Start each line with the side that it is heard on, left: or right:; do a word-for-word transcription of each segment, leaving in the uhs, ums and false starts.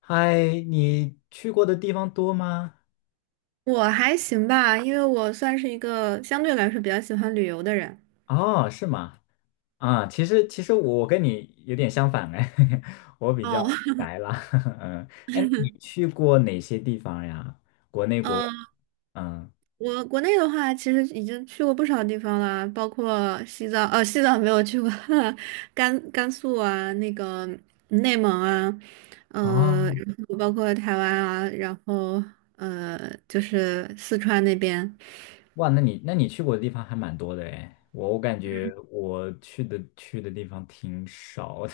left: 嗨，你去过的地方多吗？
right: 我还行吧，因为我算是一个相对来说比较喜欢旅游的人。
left: 哦，是吗？啊，其实其实我跟你有点相反哎，我比较
right: 哦，
left: 宅啦。嗯，哎，那你去过哪些地方呀？国内 国，
right: 嗯，
left: 嗯，
right: 我国内的话，其实已经去过不少地方了，包括西藏，呃，西藏没有去过。甘甘肃啊，那个内蒙啊，呃，
left: 哦，
right: 然后包括台湾啊，然后呃，就是四川那边。
left: 哇，那你那你去过的地方还蛮多的哎，我我感觉我去的去的地方挺少的，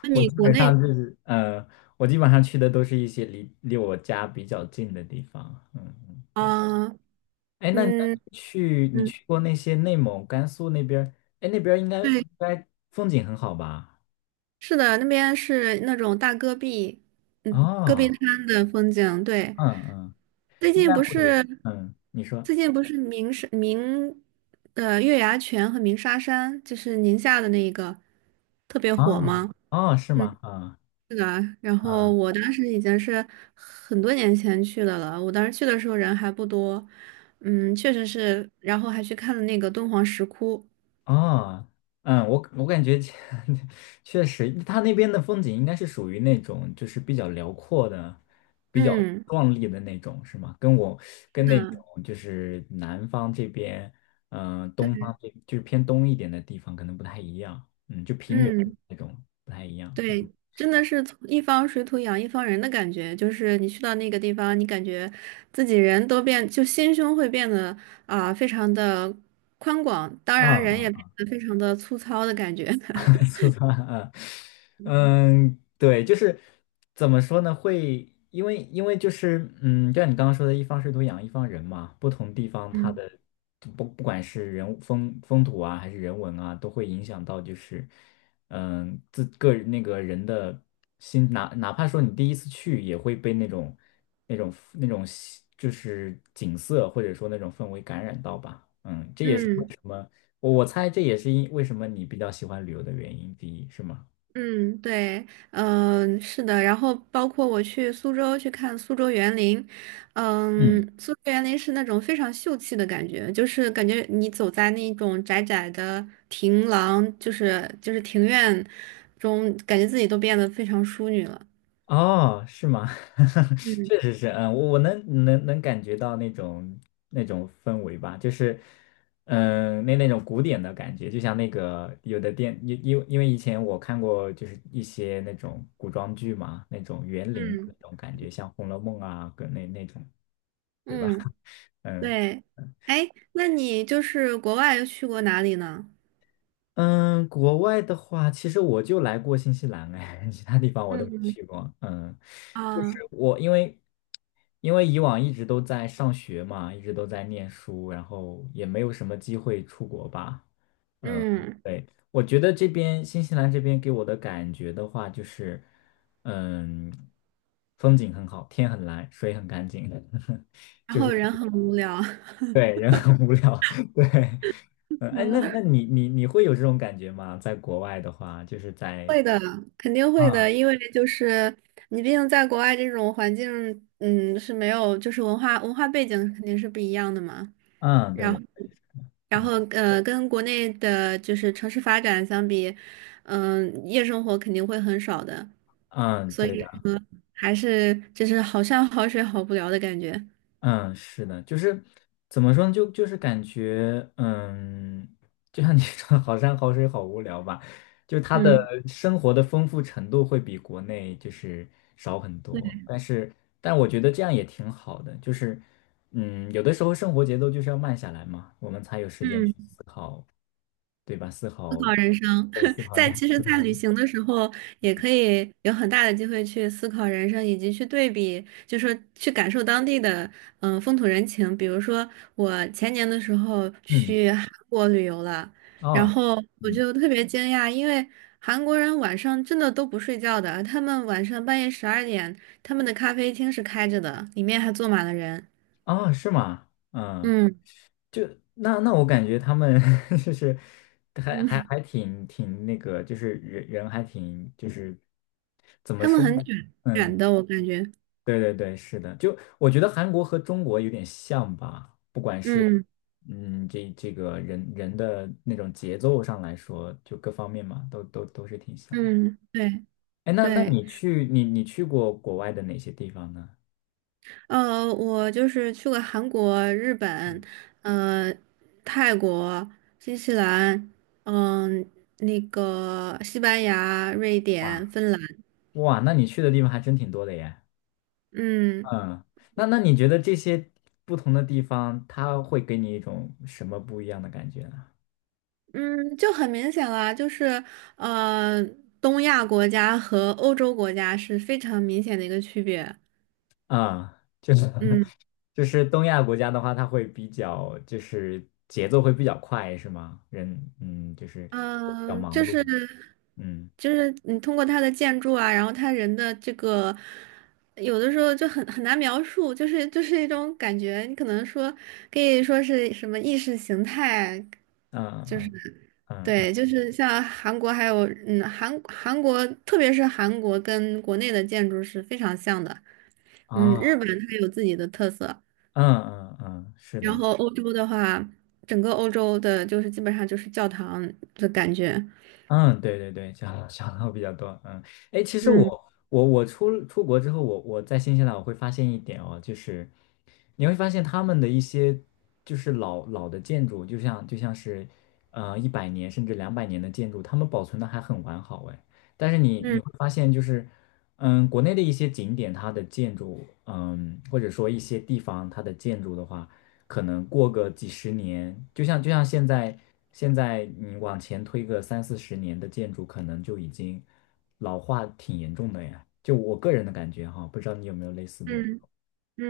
right: 那
left: 我
right: 你
left: 基
right: 国
left: 本上
right: 内，
left: 就是，嗯，我基本上去的都是一些离离我家比较近的地方，嗯嗯，
right: 啊，
left: 哎，那那
right: 嗯
left: 你去你
right: 嗯，
left: 去过那些内蒙、甘肃那边儿？哎，那边儿应该
right: 对，
left: 应该风景很好吧？
right: 是的，那边是那种大戈壁，嗯，戈壁
left: 哦，
right: 滩的风景，对。
left: 嗯嗯，
right: 最
left: 应
right: 近
left: 该
right: 不
left: 会有，
right: 是
left: 嗯，你说，
right: 最近不是鸣沙鸣呃月牙泉和鸣沙山，就是宁夏的那个特别
left: 啊、
right: 火
left: 哦，
right: 吗？
left: 哦是
right: 嗯，
left: 吗？啊、
right: 是的。然后
left: 啊、
right: 我当时已经是很多年前去的了，我当时去的时候人还不多，嗯，确实是。然后还去看了那个敦煌石窟，
left: 啊，嗯，我我感觉 确实，它那边的风景应该是属于那种就是比较辽阔的、比较
right: 嗯，
left: 壮丽的那种，是吗？跟我
right: 是
left: 跟那
right: 的，
left: 种就是南方这边，嗯、东
right: 对，
left: 方这就是偏东一点的地方可能不太一样，嗯，就平原
right: 嗯。
left: 那种不太一样，嗯，
right: 对，真的是从一方水土养一方人的感觉，就是你去到那个地方，你感觉自己人都变，就心胸会变得啊、非常的宽广，当
left: 啊
right: 然人也变
left: 啊
right: 得非常的粗糙的感觉。
left: 粗糙啊，嗯，对，就是怎么说呢？会因为因为就是嗯，就像你刚刚说的，一方水土养一方人嘛，不同地方它
right: 嗯
left: 的就不不管是人物风风土啊，还是人文啊，都会影响到就是嗯自个人那个人的心，哪哪怕说你第一次去，也会被那种那种那种就是景色或者说那种氛围感染到吧，嗯。
right: 嗯。
left: 我我猜这也是因为什么你比较喜欢旅游的原因第一，是吗？
right: 嗯，对，嗯、是的，然后包括我去苏州去看苏州园林，嗯，
left: 嗯，
right: 苏州园林是那种非常秀气的感觉，就是感觉你走在那种窄窄的庭廊，就是就是庭院中，感觉自己都变得非常淑女了。
left: 哦，是吗？
right: 嗯
left: 确实是，嗯，我我能能能感觉到那种那种氛围吧，就是，嗯，那那种古典的感觉，就像那个有的电，因因因为以前我看过，就是一些那种古装剧嘛，那种园林的那
right: 嗯
left: 种感觉，像《红楼梦》啊，跟那那种，对吧？
right: 嗯，
left: 嗯。
right: 对，哎，那你就是国外又去过哪里呢？
left: 嗯，国外的话，其实我就来过新西兰，哎，其他地方我都没
right: 嗯
left: 去过。嗯，就是
right: 啊，
left: 我因为因为以往一直都在上学嘛，一直都在念书，然后也没有什么机会出国吧。嗯，
right: 嗯，
left: 对，我觉得这边新西兰这边给我的感觉的话，就是嗯，风景很好，天很蓝，水很干净，
right: 然
left: 就是
right: 后人很无聊。
left: 对，人很无聊，对，嗯，哎，那那 你你你会有这种感觉吗？在国外的话，就是在，
right: 会的，肯定会的，
left: 嗯
right: 因为就是你毕竟在国外这种环境，嗯，是没有，就是文化文化背景肯定是不一样的嘛。
left: 嗯，对
right: 然后，
left: 的
right: 然
left: 嗯
right: 后呃，跟国内的就是城市发展相比，嗯、夜生活肯定会很少的，
left: 嗯，
right: 所以
left: 对的，
right: 说还是就是好山好水好无聊的感觉。
left: 嗯，是的，就是怎么说呢？就就是感觉，嗯，就像你 说，好山好水好无聊吧，就他的
right: 嗯，
left: 生活的丰富程度会比国内就是少很
right: 对，
left: 多，但是但我觉得这样也挺好的，就是，嗯，有的时候生活节奏就是要慢下来嘛，我们才有时间去
right: 嗯。
left: 思考，对吧？思
right: 思
left: 考。
right: 考人生，
left: 对，四
right: 在
left: 海
right: 其 实，
left: 四海，
right: 在旅行的时候，也可以有很大的机会去思考人生，以及去对比，就说去感受当地的嗯、呃风土人情。比如说，我前年的时候
left: 嗯，
right: 去韩国旅游了，然
left: 啊，
right: 后我
left: 嗯，
right: 就特别惊讶，因为韩国人晚上真的都不睡觉的，他们晚上半夜十二点，他们的咖啡厅是开着的，里面还坐满了人。
left: 啊，是吗？嗯，
right: 嗯
left: 就那那我感觉他们 就是还还
right: 嗯，
left: 还 挺挺那个，就是人人还挺就是怎么
right: 他们
left: 说
right: 很
left: 呢？
right: 卷卷
left: 嗯，
right: 的，我感觉。
left: 对对对，是的，就我觉得韩国和中国有点像吧，不管是
right: 嗯
left: 嗯这这个人人的那种节奏上来说，就各方面嘛，都都都是挺像的。
right: 嗯，对
left: 哎，那那
right: 对。
left: 你去你你去过国外的哪些地方呢？
right: 呃，我就是去过韩国、日本，
left: 嗯，
right: 呃，泰国、新西兰，嗯、那个西班牙、瑞典、
left: 哇。
right: 芬兰，
left: 哇，那你去的地方还真挺多的耶。
right: 嗯
left: 嗯，那那你觉得这些不同的地方，它会给你一种什么不一样的感觉呢？
right: 嗯，就很明显了，就是呃，东亚国家和欧洲国家是非常明显的一个区别。
left: 啊、就是
right: 嗯。
left: 就是东亚国家的话，它会比较就是节奏会比较快，是吗？人嗯，就是比较
right: 嗯，
left: 忙
right: 就
left: 碌。
right: 是
left: 嗯
right: 就是你通过他的建筑啊，然后他人的这个，有的时候就很很难描述，就是就是一种感觉，你可能说可以说是什么意识形态，
left: 嗯
right: 就是
left: 嗯嗯嗯
right: 对，就是像韩国还有嗯韩韩国，特别是韩国跟国内的建筑是非常像的，嗯，日
left: 啊
right: 本它有自己的特色，
left: 嗯嗯嗯，是
right: 然
left: 的。
right: 后欧洲的话，整个欧洲的就是基本上就是教堂的感觉，
left: 嗯，对对对，小嗯小号比较多。嗯，哎，其实
right: 嗯
left: 我我我出出国之后，我我在新西兰我会发现一点哦，就是你会发现他们的一些就是老老的建筑，就像就像是呃一百年甚至两百年的建筑，他们保存的还很完好哎。但是你你
right: 嗯
left: 会发现就是嗯，国内的一些景点它的建筑，嗯，或者说一些地方它的建筑的话。可能过个几十年，就像就像现在，现在你往前推个三四十年的建筑，可能就已经老化挺严重的呀。就我个人的感觉哈，不知道你有没有类似的？
right: 嗯。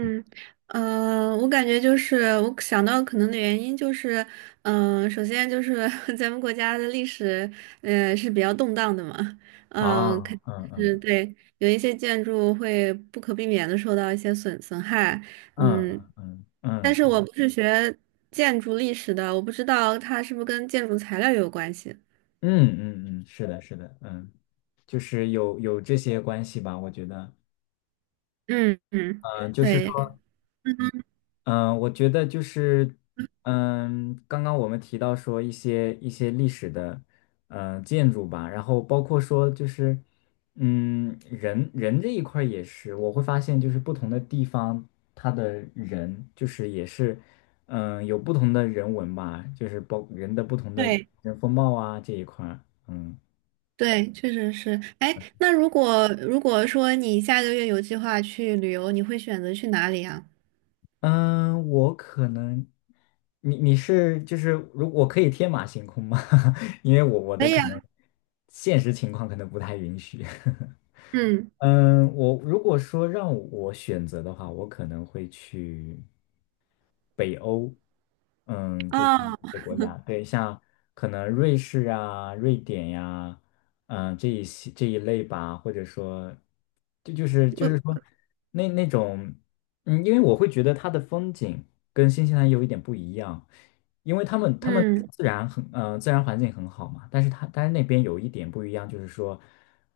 left: 嗯，
right: 呃，我感觉就是我想到可能的原因就是，嗯、首先就是 咱们国家的历史，呃，是比较动荡的嘛，嗯、肯
left: 啊，嗯
right: 定是
left: 嗯
right: 对，有一些建筑会不可避免的受到一些损损害，
left: 嗯
right: 嗯，
left: 嗯
right: 但
left: 嗯
right: 是我
left: 嗯
right: 不是学建筑历史的，我不知道它是不是跟建筑材料有关系。
left: 嗯嗯，是的，是的，嗯，就是有有这些关系吧，我觉得，
right: 嗯嗯，
left: 嗯，就是。
right: 对。嗯
left: 嗯，呃我觉得就是，嗯，刚刚我们提到说一些一些历史的，呃，建筑吧，然后包括说就是，嗯，人人这一块儿也是，我会发现就是不同的地方，它的人就是也是，嗯，有不同的人文吧，就是包人的不同的
right: 对。
left: 人风貌啊这一块儿，嗯
right: 对，确实是。哎，那如果如果说你下个月有计划去旅游，你会选择去哪里啊？
left: 嗯，我可能，你你是就是如我可以天马行空吗？因为我我的
right: 可以
left: 可
right: 啊，
left: 能现实情况可能不太允许。
right: 嗯，
left: 嗯，我如果说让我选择的话，我可能会去北欧，嗯，就是
right: 啊，
left: 一些国家，对，像可能瑞士啊、瑞典呀、嗯、这一些这一类吧，或者说，这就是就
right: 我，
left: 是说那那种，嗯，因为我会觉得它的风景跟新西兰有一点不一样，因为他们他们
right: 嗯
left: 自然很呃自然环境很好嘛，但是它但是那边有一点不一样，就是说，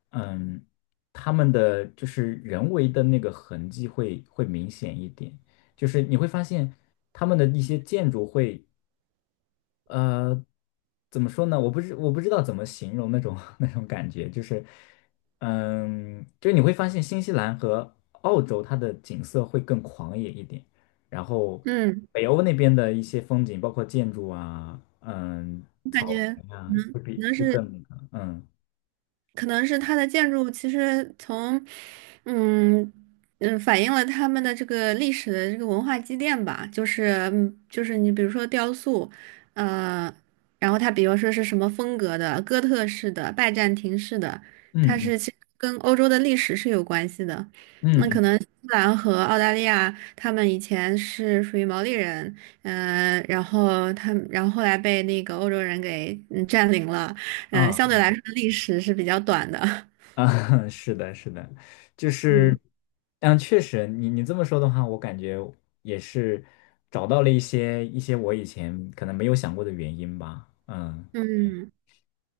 left: 嗯，他们的就是人为的那个痕迹会会明显一点。就是你会发现他们的一些建筑会，呃，怎么说呢？我不知我不知道怎么形容那种 那种感觉，就是，嗯，就是你会发现新西兰和澳洲它的景色会更狂野一点，然后
right: 嗯，
left: 北欧那边的一些风景，包括建筑啊，嗯，
right: 我感
left: 草
right: 觉
left: 原啊，
right: 嗯。能
left: 会
right: 可
left: 比
right: 能
left: 会
right: 是
left: 更那个，嗯，
right: 可能是它的建筑其实从，嗯嗯，反映了他们的这个历史的这个文化积淀吧，就是嗯就是你比如说雕塑，呃，然后它比如说是什么风格的，哥特式的、拜占庭式的，它
left: 嗯嗯
right: 是其实跟欧洲的历史是有关系的。
left: 嗯，
right: 那可
left: 嗯
right: 能新西兰和澳大利亚，他们以前是属于毛利人，嗯，然后他们，然后后来被那个欧洲人给嗯占领了。呃，相对
left: 啊。
right: 来说历史是比较短的。
left: 啊，是的，是的，就是，
right: 嗯
left: 嗯，确实，你你这么说的话，我感觉也是找到了一些一些我以前可能没有想过的原因吧。嗯，
right: 嗯，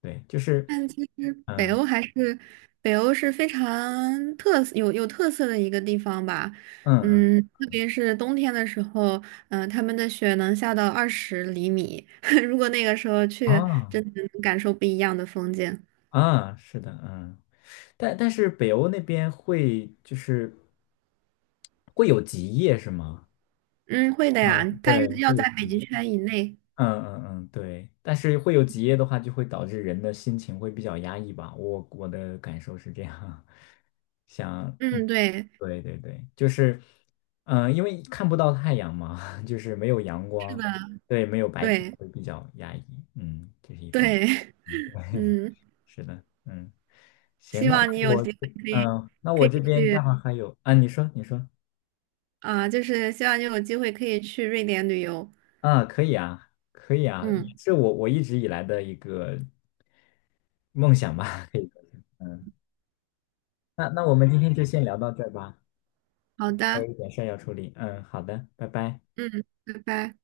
left: 对，就是，
right: 但其实北
left: 嗯
right: 欧还是北欧是非常特色有有特色的一个地方吧。
left: 嗯嗯，
right: 嗯，特别是冬天的时候，嗯、呃他们的雪能下到二十厘米，如果那个时候去，
left: 啊
right: 真的能感受不一样的风景。
left: 啊，是的，嗯，但但是北欧那边会就是会有极夜是吗？
right: 嗯，会的呀，
left: 嗯，
right: 但
left: 对，
right: 是要
left: 会有
right: 在北
left: 极
right: 极
left: 夜。
right: 圈以内。
left: 嗯嗯嗯，对，但是会有结业的话，就会导致人的心情会比较压抑吧。我我的感受是这样，想，嗯，
right: 嗯，对，
left: 对对对，就是，嗯、因为看不到太阳嘛，就是没有阳
right: 是
left: 光，
right: 的，
left: 对，没有白天
right: 对
left: 会比较压抑。嗯，这是一方面。
right: 对，
left: 嗯，对，
right: 嗯，
left: 是的，嗯，行，
right: 希
left: 那
right: 望你有
left: 我
right: 机会
left: 这嗯、那
right: 可
left: 我
right: 以可
left: 这
right: 以
left: 边待
right: 去。
left: 会儿还有啊，你说，你说
right: 啊，就是希望你有机会可以去瑞典旅游。
left: 啊，可以啊，可以啊，
right: 嗯，
left: 是我我一直以来的一个。梦想吧，可以说，嗯，那那我们今天就先聊到这儿吧，
right: 好
left: 还有
right: 的，
left: 一点事儿要处理，嗯，好的，拜拜。
right: 嗯，拜拜。